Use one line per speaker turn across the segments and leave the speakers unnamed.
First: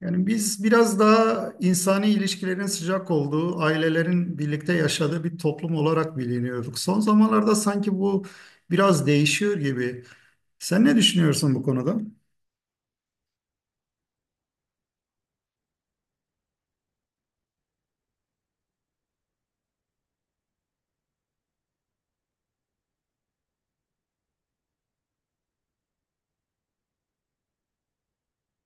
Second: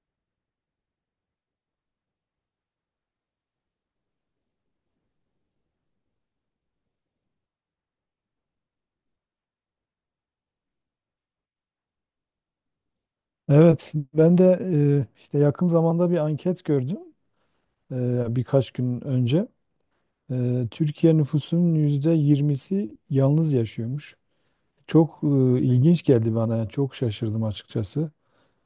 Yani biz biraz daha insani ilişkilerin sıcak olduğu, ailelerin birlikte yaşadığı bir toplum olarak biliniyorduk. Son zamanlarda sanki bu biraz değişiyor gibi. Sen ne düşünüyorsun bu konuda?
Evet, ben de işte yakın zamanda bir anket gördüm birkaç gün önce. Türkiye nüfusunun %20'si yalnız yaşıyormuş. Çok ilginç geldi bana, yani çok şaşırdım açıkçası.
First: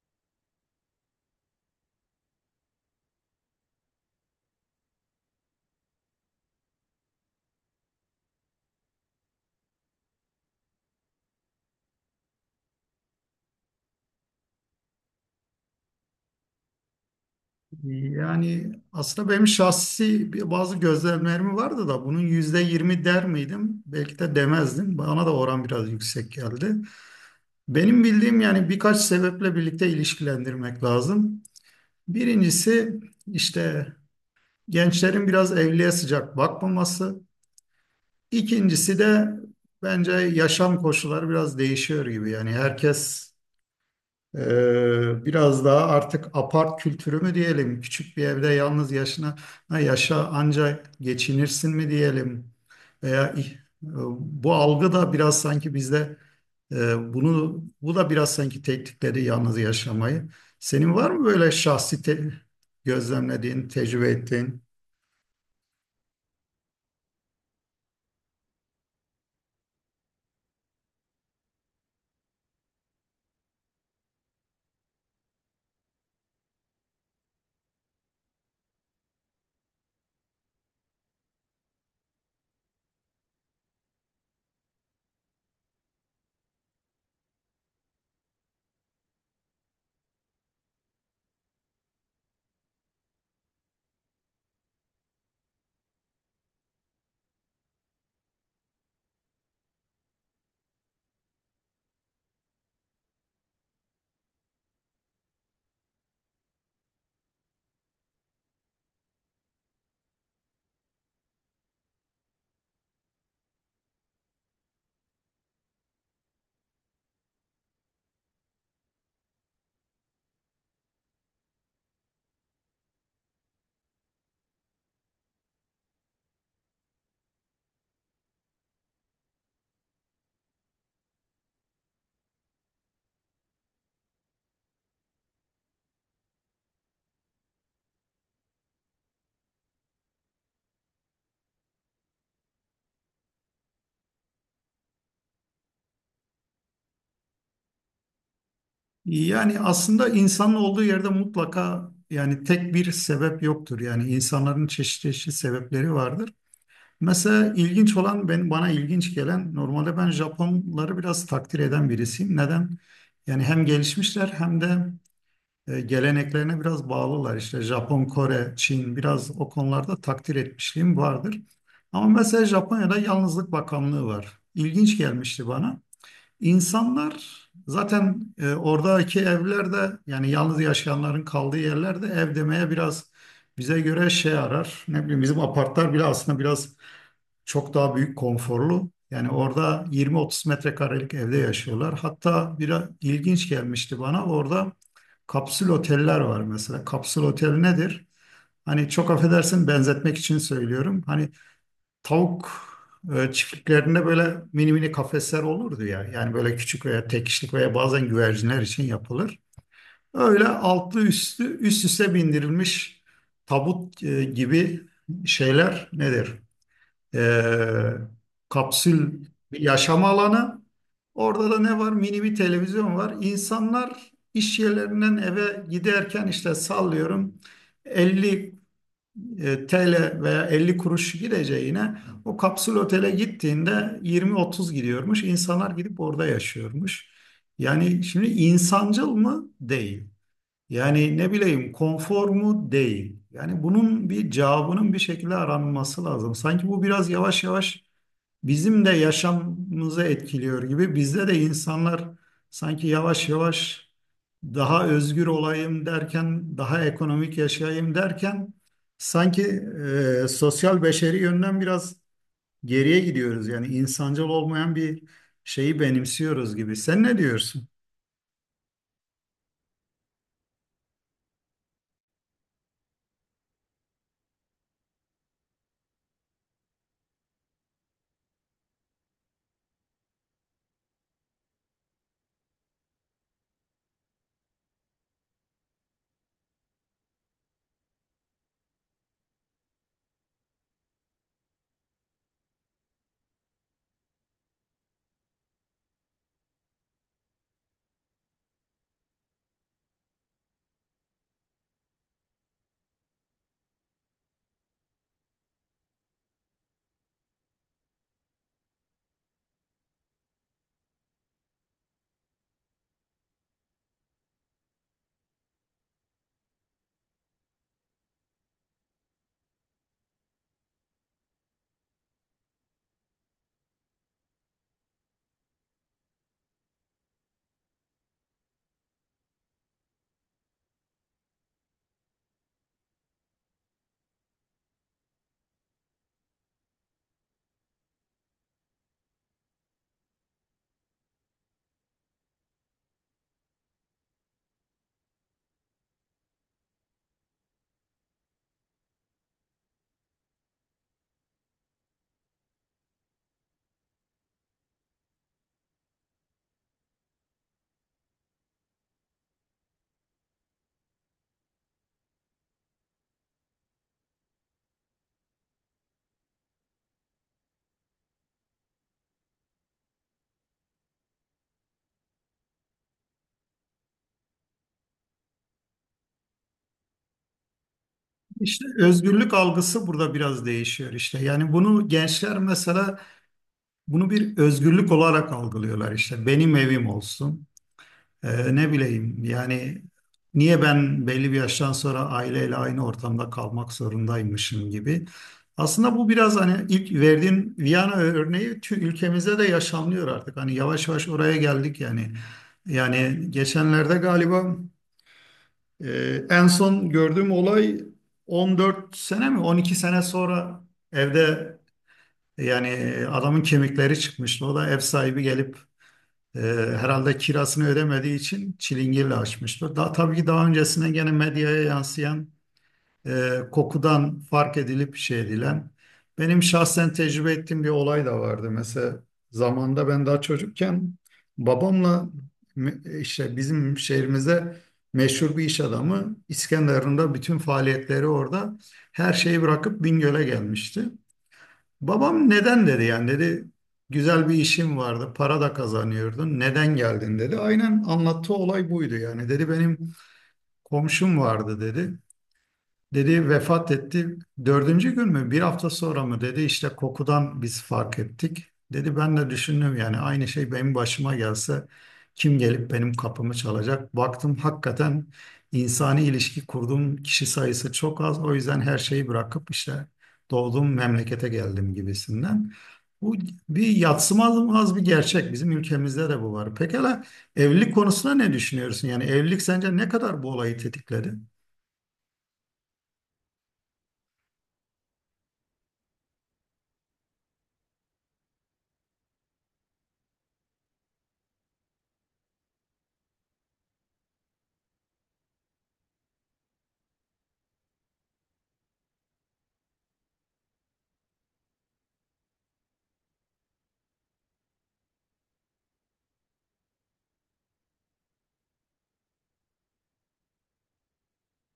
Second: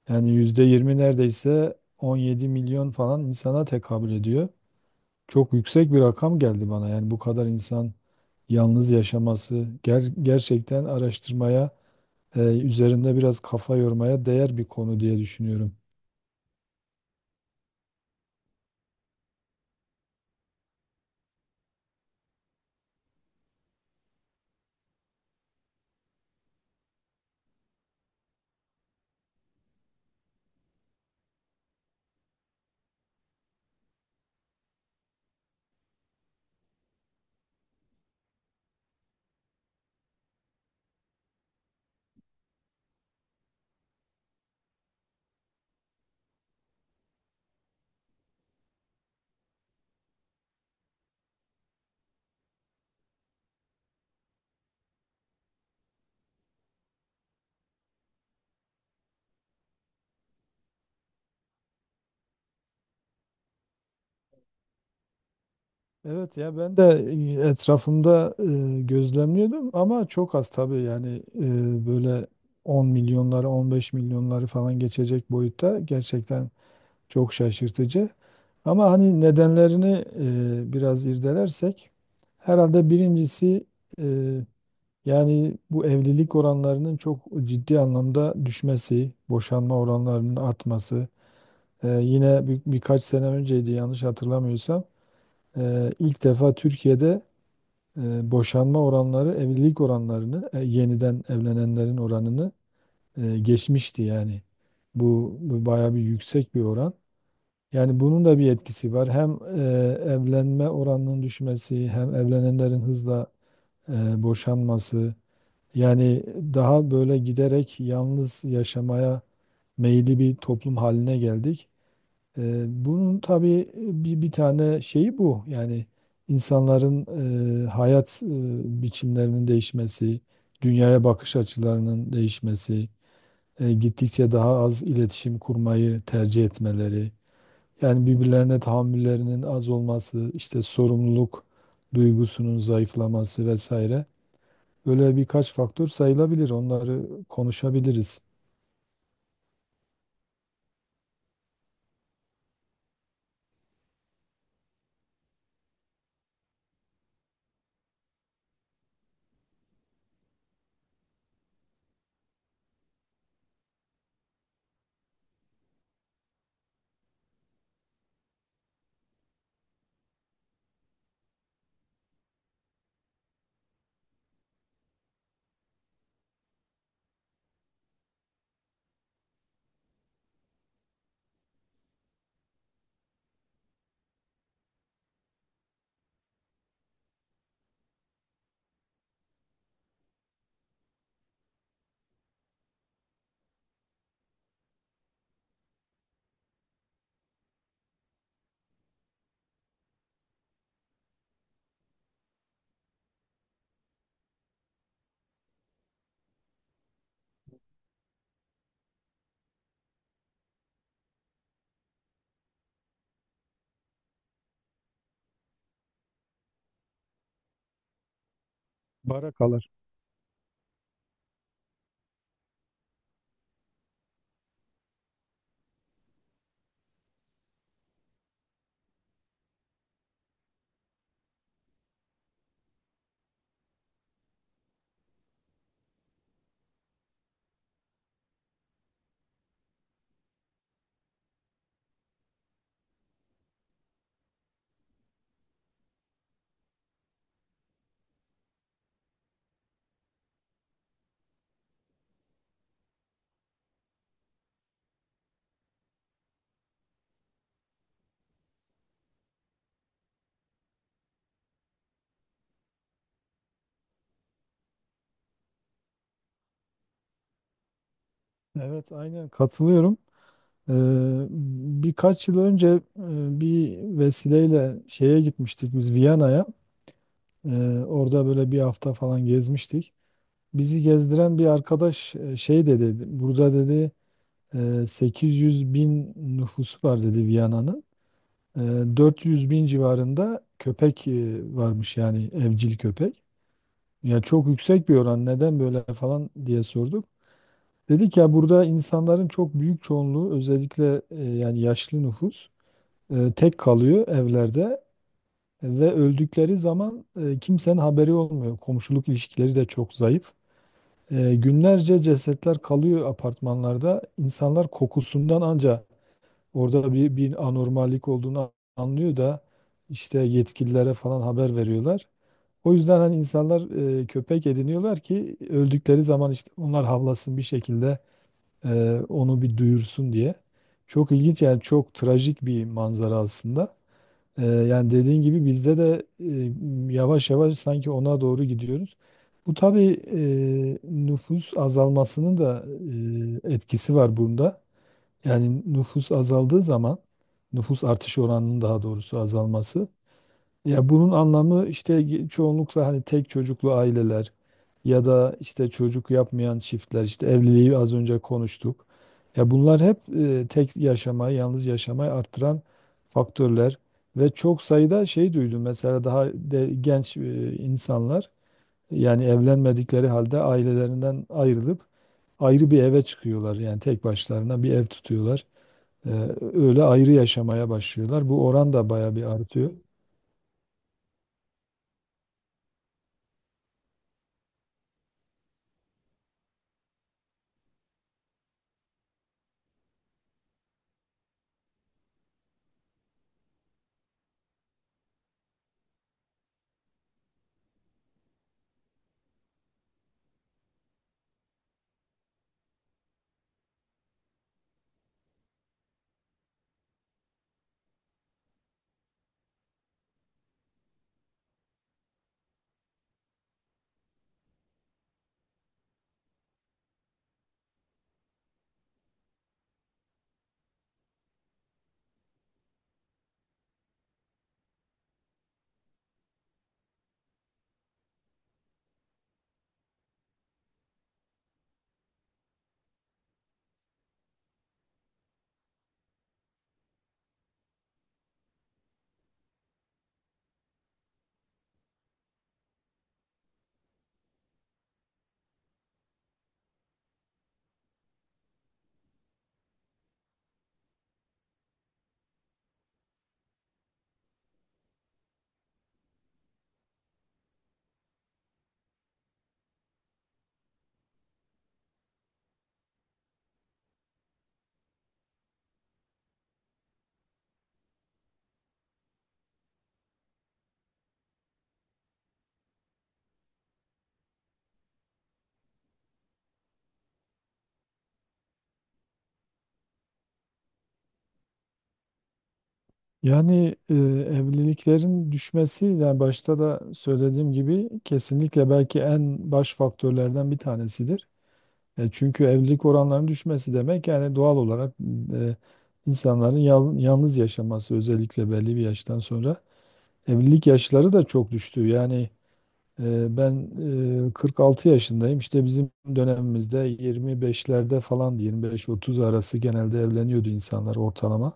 Yani %20 neredeyse 17 milyon falan insana tekabül ediyor. Çok yüksek bir rakam geldi bana. Yani bu kadar insan yalnız yaşaması gerçekten araştırmaya, üzerinde biraz kafa yormaya değer bir konu diye düşünüyorum.
Yani aslında benim şahsi bazı gözlemlerim vardı da bunun %20 der miydim? Belki de demezdim. Bana da oran biraz yüksek geldi. Benim bildiğim yani birkaç sebeple birlikte ilişkilendirmek lazım. Birincisi işte gençlerin biraz evliliğe sıcak bakmaması. İkincisi de bence yaşam koşulları biraz değişiyor gibi. Yani herkes biraz daha artık apart kültürü mü diyelim, küçük bir evde yalnız yaşa ancak geçinirsin mi diyelim. Veya bu algı da biraz sanki bizde e, bunu bu da biraz sanki tetikledi yalnız yaşamayı. Senin var mı böyle şahsi gözlemlediğin, tecrübe ettiğin?
Evet ya, ben de etrafımda gözlemliyordum ama çok az tabii, yani böyle 10 milyonları, 15 milyonları falan geçecek boyutta gerçekten çok şaşırtıcı. Ama hani nedenlerini biraz irdelersek herhalde birincisi e, yani bu evlilik oranlarının çok ciddi anlamda düşmesi, boşanma oranlarının artması. Yine birkaç sene önceydi yanlış hatırlamıyorsam, ilk defa Türkiye'de boşanma oranları evlilik oranlarını yeniden evlenenlerin oranını geçmişti yani. Bu bayağı bir yüksek bir oran. Yani bunun da bir etkisi var. Hem evlenme oranının düşmesi hem evlenenlerin hızla boşanması. Yani daha böyle giderek yalnız yaşamaya meyilli bir toplum haline geldik. Bunun tabii bir tane şeyi bu. Yani insanların hayat biçimlerinin değişmesi, dünyaya bakış açılarının değişmesi, gittikçe daha az iletişim kurmayı tercih etmeleri, yani birbirlerine tahammüllerinin az olması, işte sorumluluk duygusunun zayıflaması vesaire. Böyle birkaç faktör sayılabilir. Onları konuşabiliriz.
Yani aslında insanın olduğu yerde mutlaka yani tek bir sebep yoktur. Yani insanların çeşitli çeşitli sebepleri vardır. Mesela ilginç olan ben bana ilginç gelen normalde ben Japonları biraz takdir eden birisiyim. Neden? Yani hem gelişmişler hem de geleneklerine biraz bağlılar. İşte Japon, Kore, Çin biraz o konularda takdir etmişliğim vardır. Ama mesela Japonya'da Yalnızlık Bakanlığı var. İlginç gelmişti bana. İnsanlar zaten oradaki evlerde yani yalnız yaşayanların kaldığı yerlerde ev demeye biraz bize göre şey arar. Ne bileyim bizim apartlar bile aslında biraz çok daha büyük konforlu. Yani orada 20-30 metrekarelik evde yaşıyorlar. Hatta bir ilginç gelmişti bana orada kapsül oteller var mesela. Kapsül otel nedir? Hani çok affedersin benzetmek için söylüyorum. Hani tavuk çiftliklerinde böyle mini mini kafesler olurdu ya. Yani böyle küçük veya tek kişilik veya bazen güvercinler için yapılır. Öyle altlı üstü üst üste bindirilmiş tabut gibi şeyler nedir? E, Kapsül
Bara
bir
kalır.
yaşam alanı. Orada da ne var? Mini bir televizyon var. İnsanlar iş yerlerinden eve giderken işte sallıyorum 50 TL veya 50 kuruş gideceğine o kapsül otele gittiğinde 20-30 gidiyormuş. İnsanlar gidip orada yaşıyormuş. Yani şimdi insancıl mı? Değil. Yani ne bileyim konfor mu? Değil. Yani bunun bir cevabının bir şekilde aranması lazım. Sanki bu biraz yavaş yavaş bizim de yaşamımızı etkiliyor gibi. Bizde de insanlar sanki yavaş yavaş daha özgür olayım derken, daha ekonomik yaşayayım derken sanki sosyal beşeri yönden biraz geriye gidiyoruz. Yani insancıl olmayan bir şeyi benimsiyoruz gibi. Sen ne diyorsun?
Evet, aynen katılıyorum. Ee, Birkaç yıl önce bir vesileyle şeye gitmiştik biz, Viyana'ya. Orada böyle bir hafta falan gezmiştik. Bizi gezdiren bir arkadaş şey dedi, burada dedi 800 bin nüfusu var dedi Viyana'nın. E, 400 bin civarında köpek varmış, yani evcil köpek. Ya çok yüksek bir oran, neden böyle falan diye sorduk. Dedik ya, burada insanların çok büyük çoğunluğu özellikle yani yaşlı nüfus, tek kalıyor evlerde ve öldükleri zaman kimsenin haberi olmuyor. Komşuluk ilişkileri de çok zayıf. Günlerce cesetler kalıyor apartmanlarda. İnsanlar kokusundan anca orada bir anormallik olduğunu anlıyor da işte yetkililere falan haber veriyorlar. O yüzden hani insanlar köpek ediniyorlar ki öldükleri zaman işte onlar havlasın bir şekilde onu bir duyursun diye. Çok ilginç, yani çok trajik bir manzara aslında. Yani dediğin gibi bizde de yavaş yavaş sanki ona doğru gidiyoruz. Bu tabii nüfus azalmasının da etkisi var bunda. Yani nüfus azaldığı zaman, nüfus artış oranının, daha doğrusu, azalması. Ya bunun anlamı işte çoğunlukla hani tek çocuklu aileler ya da işte çocuk yapmayan çiftler, işte evliliği az önce konuştuk. Ya bunlar hep tek yaşamayı, yalnız yaşamayı arttıran faktörler ve çok sayıda şey duydum. Mesela daha genç insanlar yani evlenmedikleri halde ailelerinden ayrılıp ayrı bir eve çıkıyorlar. Yani tek başlarına bir ev tutuyorlar. E, Öyle ayrı yaşamaya başlıyorlar. Bu
İşte
oran da bayağı bir
özgürlük
artıyor.
algısı burada biraz değişiyor işte. Yani bunu gençler mesela bunu bir özgürlük olarak algılıyorlar işte. Benim evim olsun. Ne bileyim yani niye ben belli bir yaştan sonra aileyle aynı ortamda kalmak zorundaymışım gibi. Aslında bu biraz hani ilk verdiğin Viyana örneği ülkemizde de yaşanıyor artık. Hani yavaş yavaş oraya geldik yani. Yani geçenlerde galiba en son gördüğüm olay 14 sene mi 12 sene sonra evde yani adamın kemikleri çıkmıştı. O da ev sahibi gelip ee, herhalde kirasını ödemediği için çilingirle açmıştır. Daha tabii ki daha öncesinde gene medyaya yansıyan kokudan fark edilip şey edilen. Benim şahsen tecrübe ettiğim bir olay da vardı. Mesela zamanda ben daha çocukken babamla işte bizim şehrimize meşhur bir iş adamı İskenderun'da bütün faaliyetleri orada her şeyi bırakıp Bingöl'e gelmişti. Babam neden dedi yani dedi güzel bir işim vardı para da kazanıyordun neden geldin dedi. Aynen anlattığı olay buydu yani dedi benim komşum vardı dedi. Dedi vefat etti. Dördüncü gün mü? Bir hafta sonra mı? Dedi işte kokudan biz fark ettik. Dedi ben de düşündüm yani aynı şey benim başıma gelse kim gelip benim kapımı çalacak? Baktım hakikaten insani ilişki kurduğum kişi sayısı çok az. O yüzden her şeyi bırakıp işte doğduğum memlekete geldim gibisinden. Bu bir yadsınamaz bir gerçek. Bizim ülkemizde de bu var. Pekala evlilik konusunda ne düşünüyorsun? Yani evlilik sence ne kadar bu olayı tetikledi?
Yani evliliklerin düşmesi, yani başta da söylediğim gibi, kesinlikle belki en baş faktörlerden bir tanesidir. Çünkü evlilik oranlarının düşmesi demek, yani doğal olarak e, insanların yalnız yaşaması, özellikle belli bir yaştan sonra. Evlilik yaşları da çok düştü. Yani ben 46 yaşındayım. İşte bizim dönemimizde 25'lerde falan, 25-30 arası genelde evleniyordu insanlar ortalama.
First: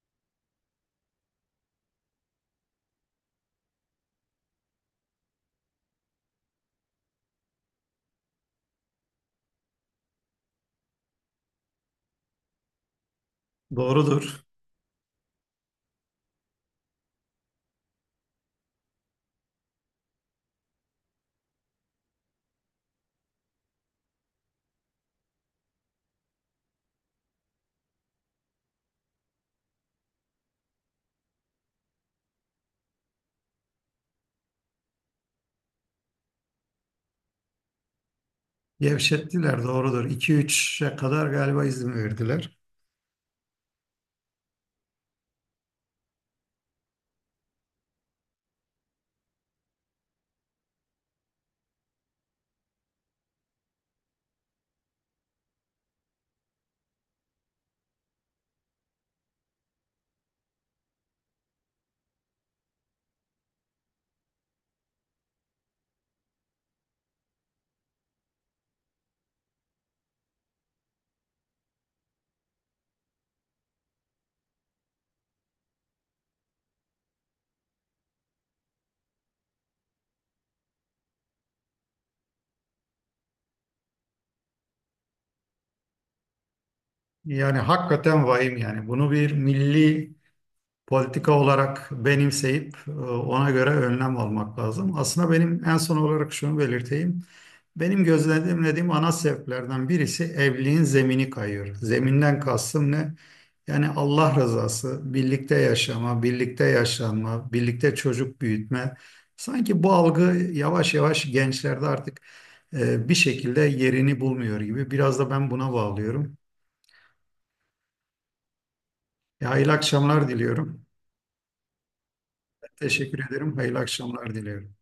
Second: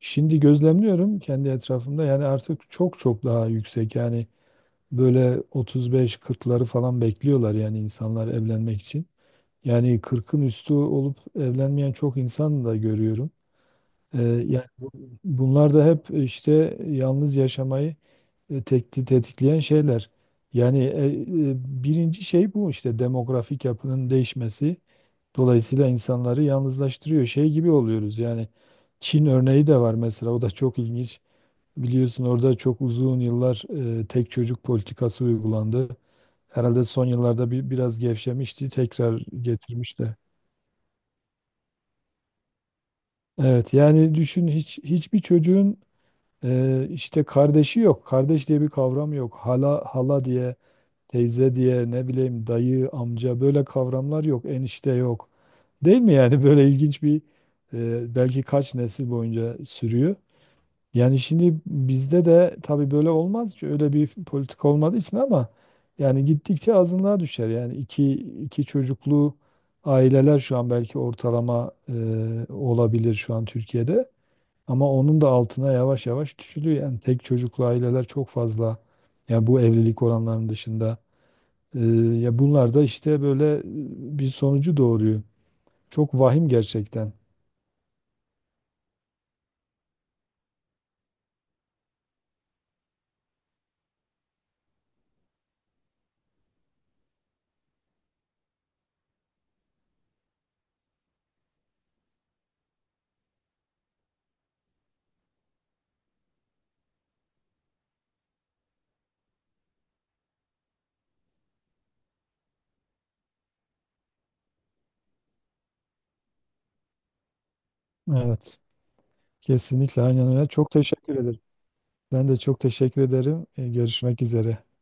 Şimdi gözlemliyorum kendi etrafımda, yani artık çok çok daha yüksek, yani böyle 35-40'ları falan bekliyorlar yani insanlar evlenmek için. Yani 40'ın üstü olup evlenmeyen çok insan da görüyorum.
Doğrudur.
Yani bunlar da hep işte yalnız yaşamayı tetikleyen şeyler. Yani birinci şey bu, işte demografik yapının değişmesi. Dolayısıyla insanları yalnızlaştırıyor. Şey gibi oluyoruz yani, Çin örneği de var mesela, o da çok ilginç. Biliyorsun orada çok uzun yıllar tek çocuk politikası uygulandı. Herhalde son yıllarda bir biraz gevşemişti, tekrar
Gevşettiler doğrudur.
getirmişti.
2-3'e kadar galiba izin verdiler.
Evet, yani düşün, hiçbir çocuğun işte kardeşi yok. Kardeş diye bir kavram yok. Hala hala diye, teyze diye, ne bileyim dayı, amca, böyle kavramlar yok. Enişte yok. Değil mi yani? Böyle ilginç bir belki kaç nesil boyunca sürüyor. Yani şimdi bizde de tabii böyle olmaz ki, öyle bir politik olmadığı için, ama yani gittikçe azınlığa düşer. Yani iki çocuklu aileler şu an belki ortalama olabilir şu an Türkiye'de. Ama onun da altına yavaş yavaş düşülüyor. Yani tek çocuklu aileler çok fazla. Yani bu evlilik oranlarının dışında. E, Ya bunlar da işte böyle bir sonucu doğuruyor. Çok vahim gerçekten.
Yani hakikaten vahim yani. Bunu bir milli politika olarak benimseyip ona göre önlem almak lazım. Aslında benim en son olarak şunu belirteyim. Benim gözlemlediğim ana sebeplerden birisi evliliğin zemini kayıyor. Zeminden kastım ne? Yani Allah rızası, birlikte yaşama, birlikte yaşanma, birlikte çocuk büyütme. Sanki bu algı yavaş yavaş gençlerde artık bir şekilde yerini bulmuyor gibi. Biraz da ben buna bağlıyorum.
Evet.
Hayırlı
Kesinlikle aynen
akşamlar
öyle. Çok
diliyorum.
teşekkür ederim. Ben de çok teşekkür
Teşekkür
ederim.
ederim. Hayırlı
Görüşmek
akşamlar
üzere.
diliyorum.